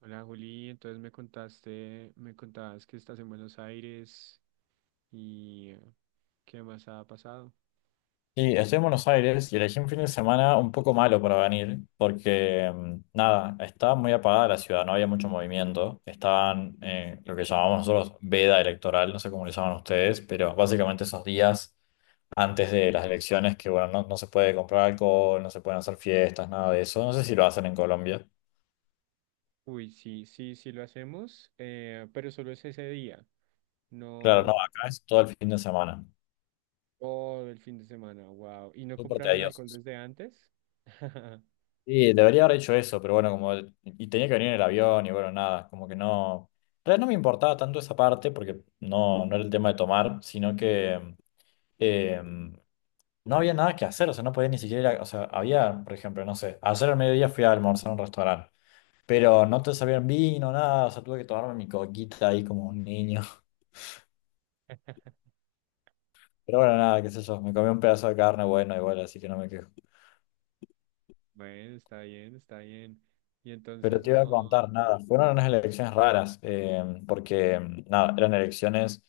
Hola Juli, entonces me contabas que estás en Buenos Aires y qué más ha pasado. Sí, estoy en Buenos Aires y elegí un fin de semana un poco malo para venir, porque nada, estaba muy apagada la ciudad, no había mucho movimiento, estaban lo que llamamos nosotros veda electoral, no sé cómo le llaman ustedes, pero básicamente esos días antes de las elecciones que bueno, no, no se puede comprar alcohol, no se pueden hacer fiestas, nada de eso, no sé si lo hacen en Colombia. Uy, sí, sí, sí lo hacemos, pero solo es ese día, Claro, no, no acá es todo el fin de semana, todo el fin de semana, wow. ¿Y no súper compraron tedioso. alcohol desde antes? Sí, debería haber hecho eso, pero bueno, y tenía que venir en el avión y bueno, nada, como que no, en realidad no me importaba tanto esa parte porque no, no era el tema de tomar, sino que eh, no había nada que hacer, o sea, no podía ni siquiera o sea, había, por ejemplo, no sé, ayer al mediodía fui a almorzar a un restaurante, pero no te sabían vino, nada, o sea, tuve que tomarme mi coquita ahí como un niño, pero bueno, nada, qué sé yo, me comí un pedazo de carne, bueno, igual, así que no me quejo. Bueno, está bien, está bien. Y Pero entonces te iba a no, contar, nada, fueron unas elecciones raras, porque nada, eran elecciones,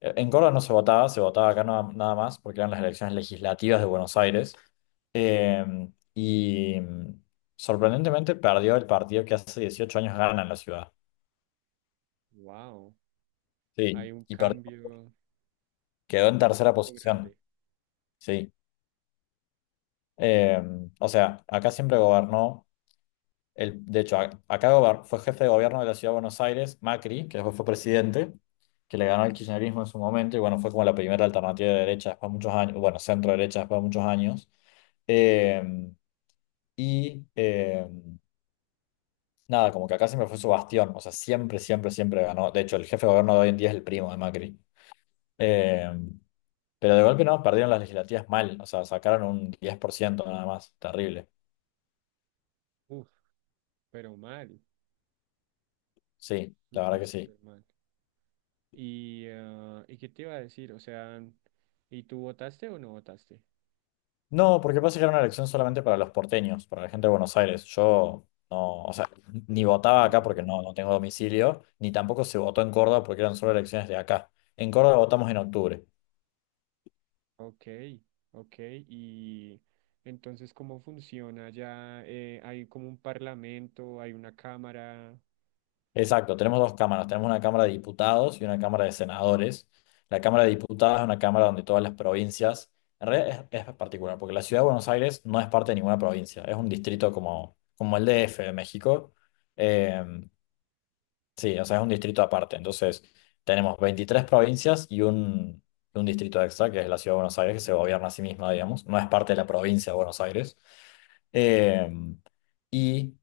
en Córdoba no se votaba, se votaba acá nada más, porque eran las elecciones legislativas de Buenos Aires, eh, y mm, sorprendentemente perdió el partido que hace 18 años gana en la ciudad, wow, sí, hay un y cambio quedó en tercera político grande. posición, sí. Eh, o sea, acá siempre gobernó. De hecho, acá fue jefe de gobierno de la ciudad de Buenos Aires, Macri, que después fue presidente, que le ganó el kirchnerismo en su momento, y bueno, fue como la primera alternativa de derecha después de muchos años, bueno, centro derecha después de muchos años. Eh, y eh, nada, como que acá siempre fue su bastión, o sea, siempre, siempre, siempre ganó. De hecho, el jefe de gobierno de hoy en día es el primo de Macri. Eh, pero de golpe no, perdieron las legislativas mal, o sea, sacaron un 10% nada más, terrible. Uf, pero mal, Sí, la verdad súper, que sí. súper mal. Y, ah, ¿y qué te iba a decir? O sea, ¿y tú votaste o no votaste? No, porque pasa que era una elección solamente para los porteños, para la gente de Buenos Aires. Yo no, o sea, ni votaba Ah, acá porque no, no tengo domicilio, ni tampoco se votó en Córdoba porque eran solo elecciones de acá. En Córdoba votamos en octubre. ok, ok. Y entonces, ¿cómo funciona ya? ¿Hay como un parlamento, hay una cámara? Exacto, tenemos dos cámaras, tenemos una Cámara de Diputados y una Cámara de Senadores. La Cámara de Diputados es una cámara donde todas las provincias, en realidad es particular, porque la ciudad de Buenos Aires no es parte de ninguna provincia, es un distrito como, como el DF de México. Em, Sí, o sea, es un distrito aparte. Entonces, tenemos 23 provincias y un distrito extra, que es la Ciudad de Buenos Aires, que se gobierna a sí misma, digamos. No es parte de la provincia de Buenos Aires. Eh, y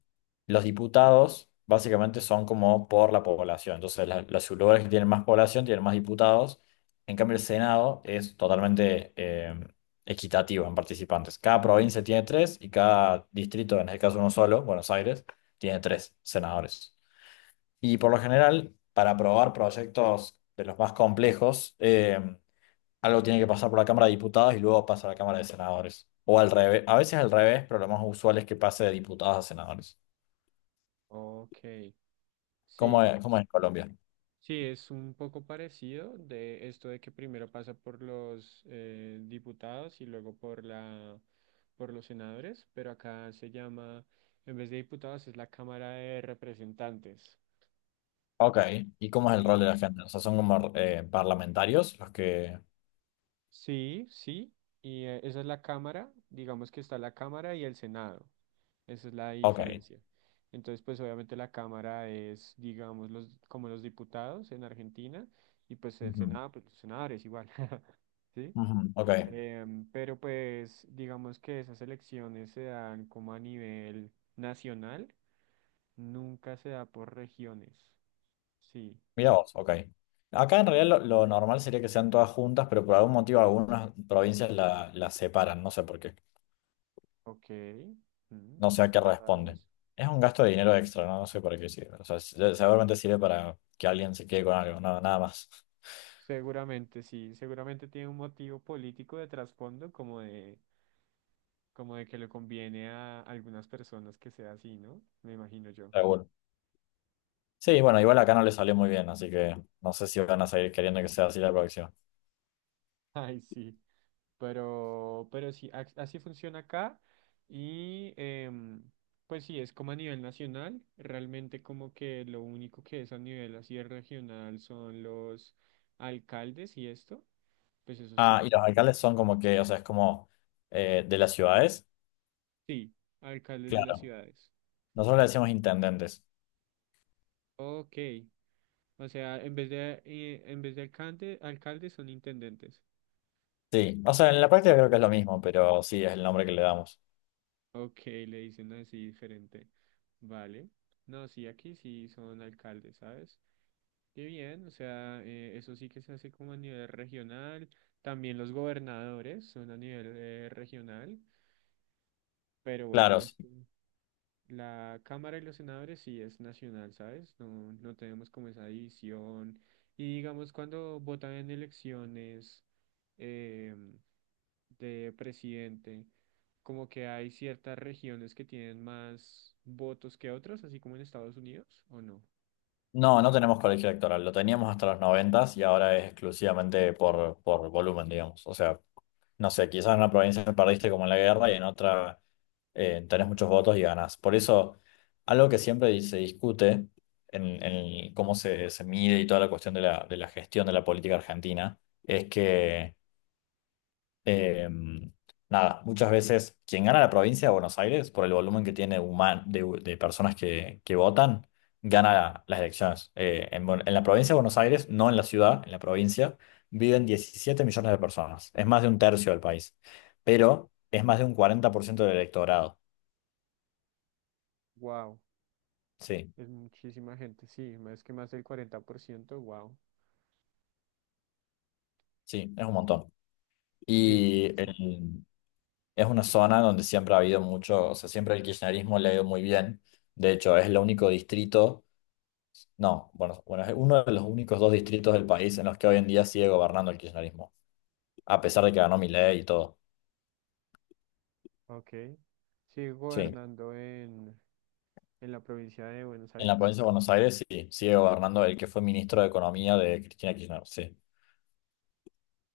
los diputados básicamente son como por la población. Entonces, los lugares que tienen más población tienen más diputados. En cambio, el Senado es totalmente equitativo en participantes. Cada provincia tiene tres y cada distrito, en este caso uno solo, Buenos Aires, tiene tres senadores. Y por lo general, para aprobar proyectos de los más complejos, algo tiene que pasar por la Cámara de Diputados y luego pasa a la Cámara de Senadores. O al revés, a veces al revés, pero lo más usual es que pase de diputados a senadores. Ok, sí, Cómo es en Colombia? sí, es un poco parecido de esto de que primero pasa por los diputados y luego por la, por los senadores, pero acá se llama, en vez de diputados, es la Cámara de Representantes. Ok. ¿Y cómo es el Sí, rol de la gente? O sea, son como parlamentarios los que... sí, sí, y esa es la Cámara, digamos que está la Cámara y el Senado, esa es la Ok. diferencia. Entonces, pues obviamente la Cámara es, digamos, los, como los diputados en Argentina, y pues el Ujú, Senado, pues los senadores igual, ¿sí? ujú, ok. Em, pero pues digamos que esas elecciones se dan como a nivel nacional, nunca se da por regiones, sí. Mira vos, ok. Acá en Bien. realidad lo normal sería que sean todas juntas, pero por algún motivo algunas provincias las separan, no sé por qué. Ok, mm, No sé a qué está raro responde. eso. Es un gasto de dinero extra, no, no sé para qué sirve. O sea, seguramente sirve para que alguien se quede con algo, nada, nada más. Seguramente, sí, seguramente tiene un motivo político de trasfondo, como de que le conviene a algunas personas que sea así, ¿no? Me imagino yo. Seguro. Sí, bueno, igual acá no le salió muy bien, así que no sé si van a seguir queriendo que sea así la próxima. Ay, sí. Pero sí, así funciona acá. Y em, pues sí, es como a nivel nacional. Realmente como que lo único que es a nivel así regional son los alcaldes y esto. Pues eso Ah, sí. y los alcaldes son como que, o sea, es como de las ciudades. Sí, alcaldes de las Claro. ciudades. Nosotros le decimos intendentes. Ok. O sea, en vez de alcalde, alcaldes son intendentes. Sí, o sea, en la práctica creo que es lo mismo, pero sí es el nombre que le damos. Ok, le dicen así diferente. Vale. No, sí, aquí sí son alcaldes, ¿sabes? Qué bien, o sea, eso sí que se hace como a nivel regional. También los gobernadores son a nivel regional. Pero Claro, bueno, esto- la Cámara y los senadores sí es nacional, ¿sabes? No, no tenemos como esa división. Y digamos, cuando votan en elecciones. Em, de presidente, como que hay ciertas regiones que tienen más votos que otras, así como en Estados Unidos, ¿o no? no, no tenemos colegio electoral, lo teníamos hasta los noventas y ahora es exclusivamente por volumen, digamos. O sea, no sé, quizás en una provincia perdiste como en la guerra y en otra tenés muchos votos y ganás. Por eso, algo que siempre se discute en cómo se mide y toda la cuestión de la gestión de la política argentina es que eh, nada, muchas veces quien gana la provincia de Buenos Aires, por el volumen que tiene de personas que votan, gana las elecciones. En la provincia de Buenos Aires, no en la ciudad, en la provincia, viven 17 millones de personas. Es más de un tercio del país, pero es más de un 40% del electorado. Wow, Sí, es muchísima gente, sí, más que más del 40% wow, sí, es un montón. sí, es Y mucho. Es una zona donde siempre ha habido mucho, o sea, siempre el kirchnerismo le ha ido muy bien. De hecho, es el único distrito. No, bueno, bueno, es uno de los únicos dos distritos del país en los que hoy en día sigue gobernando el kirchnerismo, a pesar de que ganó Milei y todo. Ok, sigue Sí, en gobernando en la provincia de Buenos la Aires. provincia de Buenos Aires sí, sigue gobernando el que fue ministro de Economía de Cristina Kirchner, sí.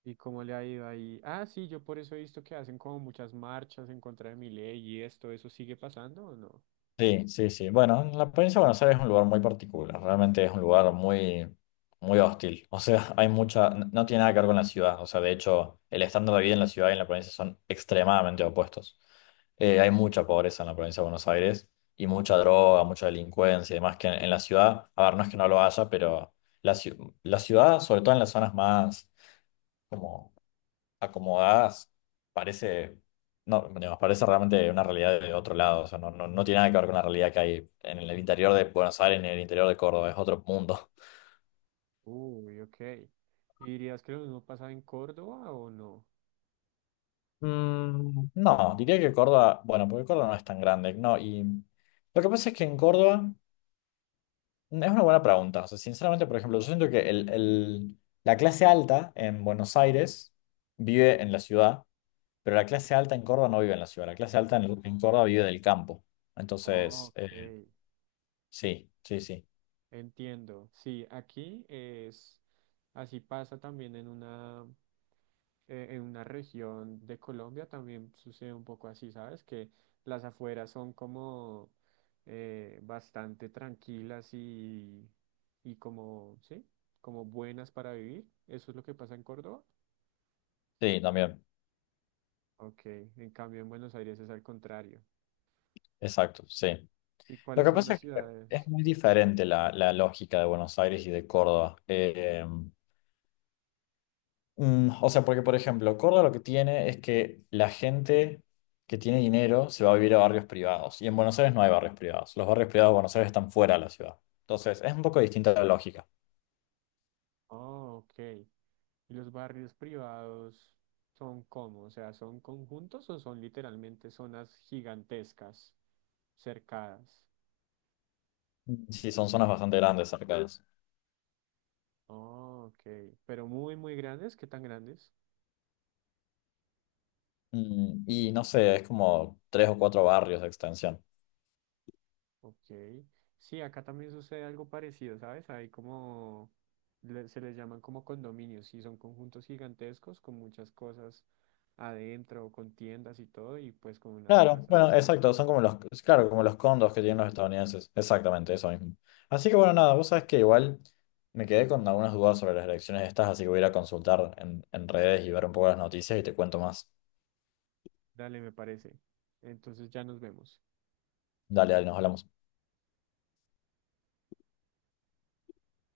¿Y cómo le ha ido ahí? Ah, sí, yo por eso he visto que hacen como muchas marchas en contra de mi ley y esto, ¿eso sigue pasando o no? Sí, sí, sí. Bueno, la provincia de Buenos Aires es un lugar muy particular, realmente es un lugar muy, muy hostil. O sea, hay no tiene nada que ver con la ciudad. O sea, de hecho, el estándar de vida en la ciudad y en la provincia son extremadamente opuestos. Hay mucha pobreza en la provincia de Buenos Aires y mucha droga, mucha delincuencia y demás que en la ciudad, a ver, no es que no lo haya, pero la ciudad, sobre todo en las zonas más como acomodadas, parece, no, digamos, parece realmente una realidad de otro lado. O sea, no, no, no tiene nada que ver con la realidad que hay en el interior de Buenos Aires, en el interior de Córdoba, es otro mundo. Uy, ok. ¿Y dirías que lo mismo pasa en Córdoba o no? No, diría que Córdoba, bueno, porque Córdoba no es tan grande, no, y lo que pasa es que en Córdoba. Es una buena pregunta. O sea, sinceramente, por ejemplo, yo siento que la clase alta en Buenos Aires vive en la ciudad, pero la clase alta en Córdoba no vive en la ciudad, la clase alta en Córdoba vive del campo. Entonces, Ok, sí, sí, sí, entiendo. Sí, aquí es, así pasa también en una región de Colombia, también sucede un poco así, ¿sabes? Que las afueras son como bastante tranquilas y como, ¿sí? Como buenas para vivir. ¿Eso es lo que pasa en Córdoba? sí, también, Ok, en cambio en Buenos Aires es al contrario. exacto, sí. ¿Y Lo cuáles que son pasa las es que es ciudades? muy diferente la lógica de Buenos Aires y de Córdoba. O sea, porque por ejemplo, Córdoba lo que tiene es que la gente que tiene dinero se va a vivir a barrios privados y en Buenos Aires no hay barrios privados. Los barrios privados de Buenos Aires están fuera de la ciudad. Entonces, es un poco distinta la lógica. Oh, ok. ¿Y los barrios privados son cómo? O sea, ¿son conjuntos o son literalmente zonas gigantescas, cercadas? Sí, son zonas bastante grandes, cercanas. Oh, ok. Pero muy, muy grandes. ¿Qué tan grandes? Y no sé, es como tres o cuatro barrios de extensión. Ok. Sí, acá también sucede algo parecido, ¿sabes? Hay como, se les llaman como condominios, y son conjuntos gigantescos con muchas cosas adentro, con tiendas y todo, y pues con unas Claro, casas. bueno, exacto, son como los, claro, como los condos que tienen los estadounidenses, exactamente, eso mismo. Así que bueno, nada, vos sabés que igual me quedé con algunas dudas sobre las elecciones estas, así que voy a ir a consultar en redes y ver un poco las noticias y te cuento más. Dale, me parece. Entonces ya nos vemos. Dale, dale, nos hablamos.